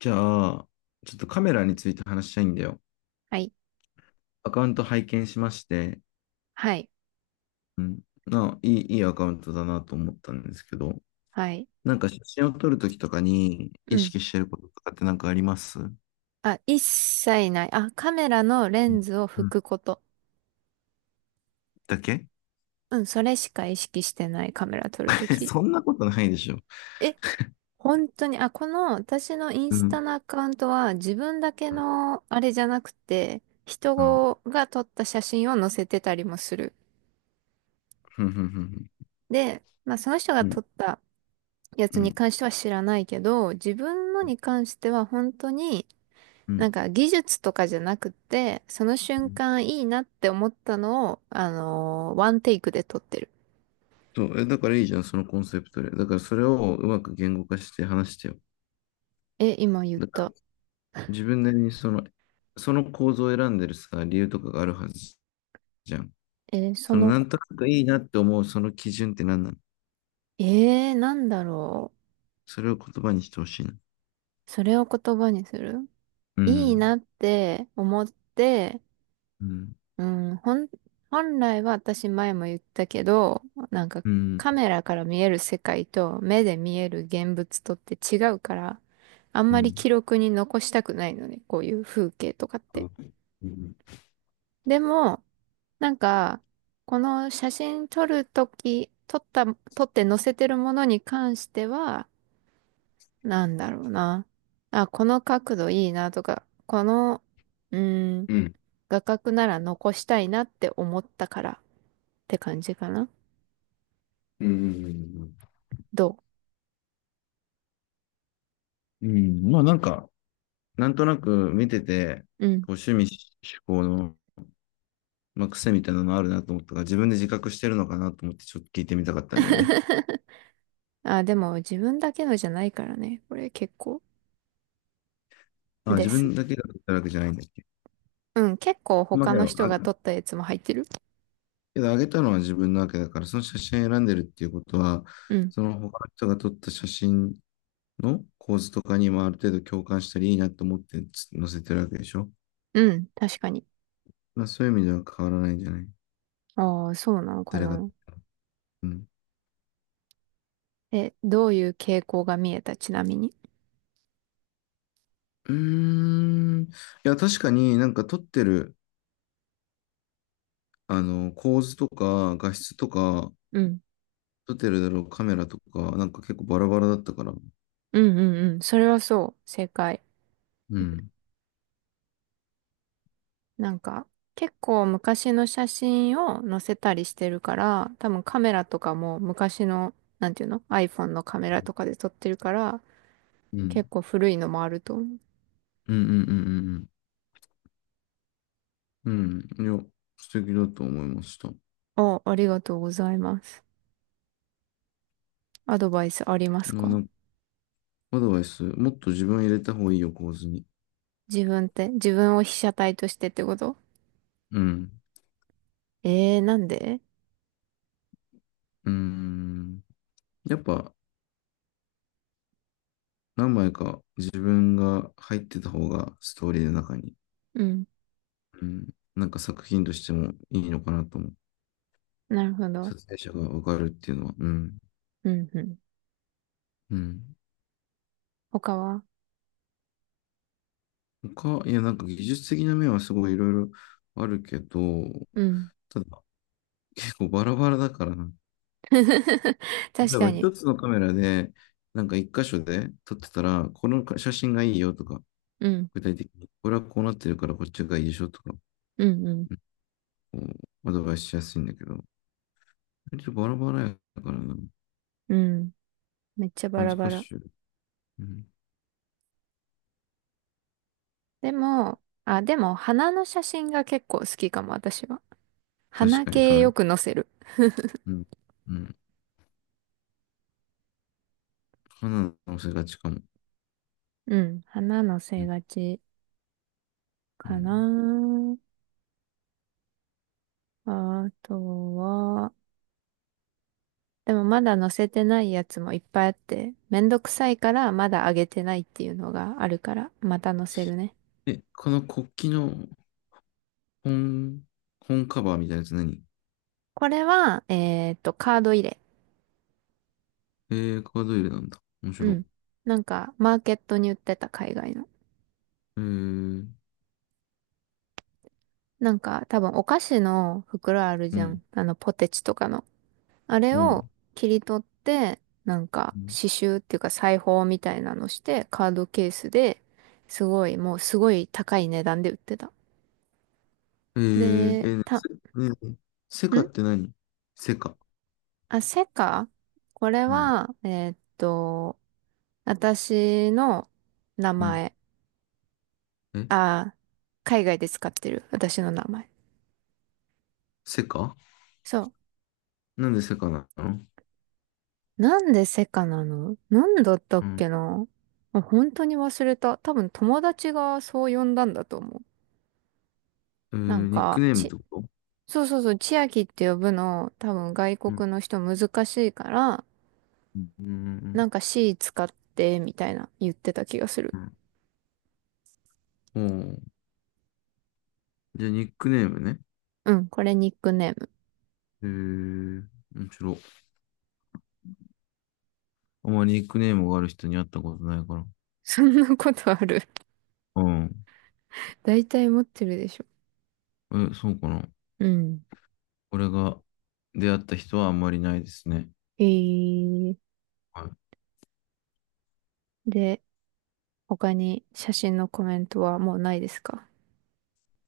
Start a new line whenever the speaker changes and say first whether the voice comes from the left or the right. left: じゃあ、ちょっとカメラについて話したいんだよ。
right: はい。
left: アカウント拝見しまして、
right: はい。
left: うん、な、いい、いいアカウントだなと思ったんですけど、
right: はい。
left: なんか写真を撮るときとかに
right: う
left: 意
right: ん。
left: 識してることとかってなんかあります？うん。
right: あ、一切ない。あ、カメラのレンズを
left: う
right: 拭
left: ん
right: くこと。
left: だけ。
right: うん、それしか意識してないカメラ撮ると き。
left: そんなことないでしょ。
right: え、本当に、あ、この私のイン
left: う
right: ス
left: ん。
right: タのアカウントは自分だけ
left: うん。
right: のあれじゃなくて、人
left: うん。
right: が撮った写真を載せてたりもする。
left: うん。
right: で、まあその人が
left: う
right: 撮
left: ん。
right: ったや
left: う
right: つ
left: ん。う
right: に
left: ん
right: 関しては知らないけど、自分のに関しては本当になん
left: う
right: か技術とかじゃなくて、その瞬
left: ん。
right: 間いいなって思ったのを、ワンテイクで撮ってる。
left: そう、え、だからいいじゃん、そのコンセプトで。だからそれをうまく言語化して話してよ。
right: え、今言っ
left: だか
right: た。
left: ら自分なりにその構造を選んでるさ、理由とかがあるはずじゃん。
right: え、そ
left: その
right: の、
left: なんとなくいいなって思うその基準って何なの？
right: なんだろ
left: それを言葉にしてほしいな。
right: う。それを言葉にする
left: う
right: いい
left: ん。
right: なって思って、
left: うん。
right: うん、本来は私前も言ったけど、なんか
left: うん。
right: カメラから見える世界と目で見える現物とって違うから、あん
left: う
right: まり
left: ん。
right: 記録に残したくないのね、こういう風景とかっ
left: う
right: て。
left: ん。う
right: でも、なんか、この写真撮るとき、撮った、撮って載せてるものに関しては、なんだろうな。あ、この角度いいなとか、この、うーん、
left: ん。
right: 画角なら残したいなって思ったからって感じかな。
left: うん。
right: ど
left: うん。まあなんか、なんとなく見てて、
right: ううん。
left: こう趣味嗜好の、まあ、癖みたいなのあるなと思ったから、自分で自覚してるのかなと思ってちょっと聞いてみたかったんだよね。
right: あ、でも自分だけのじゃないからね。これ結構
left: あ、
right: で
left: 自
right: す。
left: 分だけが撮ったわけじゃないんだっけ。
right: うん、結構
left: まあ
right: 他
left: け
right: の
left: ど、
right: 人
left: あ、
right: が撮ったやつも入ってる。
left: けどあげたのは自分なわけだから、その写真選んでるっていうことは、
right: うん。
left: その他の人が撮った写真の構図とかにもある程度共感したりいいなと思って載せてるわけでしょ。
right: うん、確かに。
left: まあ、そういう意味では変わらないんじゃない？
right: ああ、そうなのか
left: 誰が。
right: な。
left: うん。
right: え、どういう傾向が見えた、ちなみに。
left: うーん。いや、確かになんか撮ってる、あの、構図とか画質とか、
right: うん。
left: 撮ってるだろうカメラとか、なんか結構バラバラだったから。
right: うんうんうん。それはそう。正解。
left: うん。
right: なんか、結構昔の写真を載せたりしてるから、多分カメラとかも昔の、なんていうの？ iPhone のカメラとかで撮ってるから、
left: う
right: 結
left: ん。
right: 構古いのもあると思う。
left: うんうんうんうんうん。うん。いや、素敵だと思いました。
right: あ、ありがとうございます。アドバイスあります
left: な、な
right: か？
left: んかアドバイス、もっと自分を入れた方がいいよ、構図に。
right: 自分って、自分を被写体としてってこと？
left: うん。
right: えー、なんで？
left: うーん。やっぱ、何枚か自分が入ってた方がストーリーの中に、
right: うん。
left: うん、なんか作品としてもいいのかなと思う。
right: なるほ
left: 撮
right: ど。
left: 影者がわかるっていうのは。うん。
right: うんうん。
left: うん。
right: 他は？
left: 他、いや、なんか技術的な面はすごいいろいろあるけど、
right: うん。
left: ただ結構バラバラだからな。
right: 確
left: 例え
right: か
left: ば一
right: に。
left: つのカメラで、なんか一箇所で撮ってたら、この写真がいいよとか、
right: うん、
left: 具体的に、これはこうなってるからこっちがいいでしょとか、
right: うん、うん、
left: うん、こうアドバイスしやすいんだけど、割とバラバラやからな。
right: うん。めっちゃバ
left: 難
right: ラバラ。
left: しい。うん、
right: でも、あ、でも、花の写真が結構好きかも、私は。
left: 確
right: 花
left: かにそ
right: 系
left: うだ
right: よ
left: ね。
right: く載せる。
left: うん。うん。花の乗せがちかも。
right: うん、花載
left: う
right: せ
left: ん。
right: がち
left: う
right: か
left: ん、
right: な。あとは、でもまだ載せてないやつもいっぱいあって、めんどくさいからまだ上げてないっていうのがあるから、また載せるね。
left: え、この国旗の本、本カバーみたいなやつ何？
right: これは、カード入れ。
left: えカード入れなんだ。面
right: う
left: 白い。
right: ん。なんか、マーケットに売ってた海外の。
left: えー、
right: なんか多分お菓子の袋ある
left: う
right: じゃ
left: ん、
right: ん。あのポテチとかの。あれ
left: う
right: を
left: ん。
right: 切り取って、なんか
left: うん。
right: 刺繍っていうか裁縫みたいなのしてカードケースですごいもうすごい高い値段で売ってた。
left: えー、
right: で、
left: えー、ね
right: た、
left: せねセカって
right: ん、
left: 何？セカ。
right: あ、セカ、これ
left: うん、
right: は、私の名
left: うん。
right: 前。
left: え、
right: あー、海外で使ってる私の名前。
left: セカ。
right: そう。
left: なんでセカなの？
right: なんでセカなの？なんだった
left: う
right: っ
left: ん。
right: けな、あ、本当に忘れた。多分友達がそう呼んだんだと思う。なん
left: ニック
right: か、
left: ネームっ
right: ち、
left: てこと？
right: そうそうそう、千秋って呼ぶの、多分外
left: うん、
right: 国の人難しいから、
left: うん、う
right: な
left: ん、
right: んか C 使って、みたいな言ってた気がする。
left: うん。うん。おー、じゃあ、ニックネームね。
right: うん、これニックネーム。
left: へえ、面白い。あまりニックネームがある人に会ったことないから。
right: そんなことある。
left: うん。
right: 大体持ってるでしょ。
left: え、そうかな。
right: うん。
left: 俺が出会った人はあんまりないですね。
right: えー、
left: はい。
right: で、他に写真のコメントはもうないですか？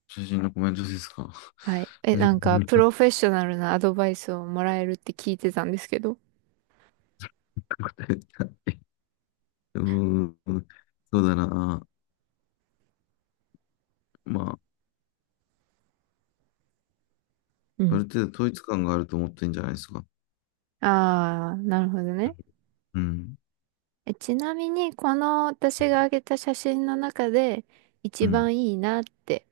left: 写真のコメントですか。
right: はい。え、
left: うん。
right: なんか、プロフェッショナルなアドバイスをもらえるって聞いてたんですけど。
left: 答えた。うーん。そうだな。ま
right: う
left: あ、あ
right: ん。
left: る程度統一感があると思ってんじゃないですか。
right: ああ、なるほどね。
left: うん。
right: え、ちなみに、この私が上げた写真の中で、一
left: うん。
right: 番いいなって、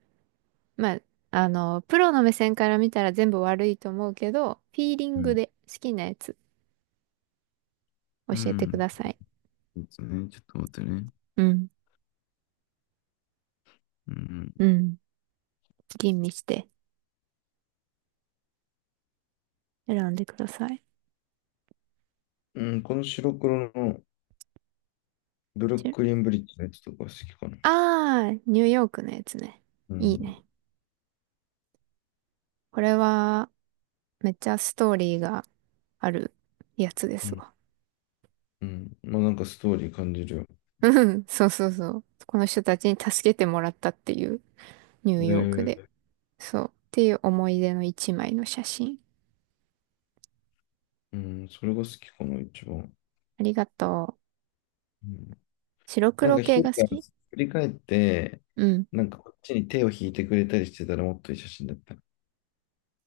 right: まあ、あの、プロの目線から見たら全部悪いと思うけど、フィーリ
left: う
right: ング
left: ん。
right: で好きなやつ
left: う
right: 教えてくだ
left: ん。
right: さい。
left: そうですね。ちょっと待ってね。
right: うん。
left: うん。
right: うん。吟味して選んでください。
left: うん、この白黒のブルックリンブリッジのやつとか好きかな。
right: ああー、ニューヨークのやつね。
left: う
right: いい
left: ん。
right: ね。これは、めっちゃストーリーがあるやつで
left: う
right: す
left: ん
right: わ。
left: うん。まあなんかストーリー感じるよ。
right: うん そうそうそう。この人たちに助けてもらったっていう、ニューヨークで。
left: で、
right: そう。っていう思い出の一枚の写真。
left: うん、それが好きかな、一番。
right: ありがとう。
left: うん。
right: 白
left: なん
right: 黒
left: か一
right: 系
left: 人
right: が好
left: が
right: き？
left: 振り返って、
right: うん。
left: なんかこっちに手を引いてくれたりしてたらもっといい写真だった。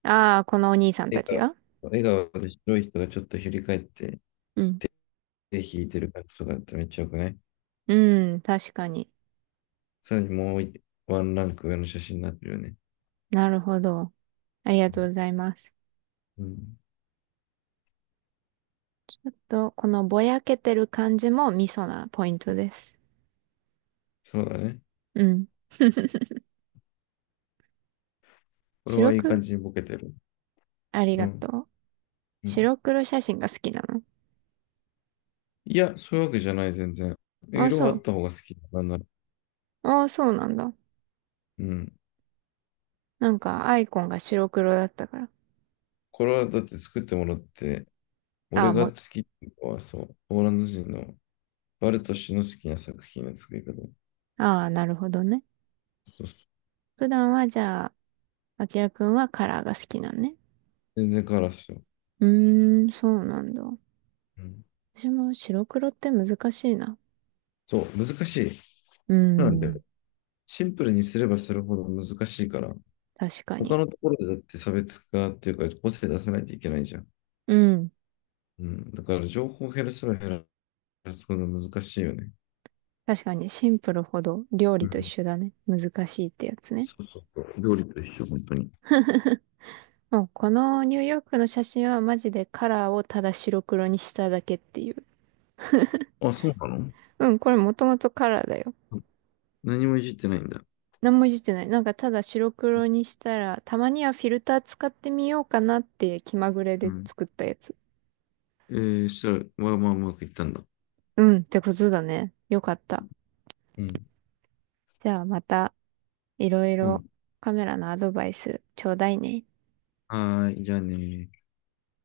right: ああ、このお兄さんた
left: 笑
right: ち
left: 顔、
right: が、
left: 笑顔で白い人がちょっと振り返って
right: うん。
left: 手引いてる感じとかだったらめっちゃよくない？
right: うん、確かに。
left: さらにもうワンランク上の写真になってるよね。
right: なるほど。ありが
left: う
right: とう
left: ん。
right: ございます。
left: うん。
right: あと、このぼやけてる感じもミソなポイントです。
left: そうだね。
right: うん。
left: これ
right: 白
left: はいい感
right: 黒、
left: じにボケてる。
right: あり
left: う
right: が
left: ん。
right: とう。
left: うん。
right: 白黒写真が好きなの？
left: いや、そういうわけじゃない、全然。
right: あ、
left: 色
right: そ
left: はあっ
right: う。
left: た方が好きだなんなら。
right: あ、そうなんだ。
left: うん。
right: なんか、アイコンが白黒だったから。
left: これはだって作ってもらって、
right: あ
left: 俺
right: あ、
left: が
right: も
left: 好
right: う、
left: きっていうのは、そう、ポーランド人のバルト氏の好きな作品の作り方。
right: ああ、なるほどね。
left: そうそう。
right: 普段は、じゃあ、あきらくんはカラーが好きなんね。
left: 全然変わらすよ。
right: うーん、そうなんだ。
left: うん。
right: 私も白黒って難しいな。
left: そう、難しい。
right: うー
left: そうなんだ
right: ん、
left: よ。シンプルにすればするほど難しいから、
right: 確か
left: 他
right: に。
left: のところでだって差別化っていうか、個性出さないといけないじゃん。
right: うん、
left: うん。だから情報を減らせば減らすほど難しいよね。
right: 確かに、シンプルほど料
left: う
right: 理と一
left: ん。
right: 緒だね。難しいってやつね。
left: そうそうそう。料理と一緒、本当に。
right: もう、このニューヨークの写真はマジでカラーをただ白黒にしただけっていう。
left: あ、そうなの？
right: うん、これもともとカラーだよ。
left: 何もいじってないんだ。
right: 何もいじってない。なんかただ白黒にしたら、たまにはフィルター使ってみようかなって気まぐれ
left: う
right: で
left: ん。
right: 作ったやつ。
left: えそしたら、まあまあうまくいったんだ。
right: うん、ってことだね。よかった。
left: うん。
right: じゃあまたいろい
left: う
right: ろ
left: ん。
right: カメラのアドバイスちょうだいね。
left: はーい、じゃあねー。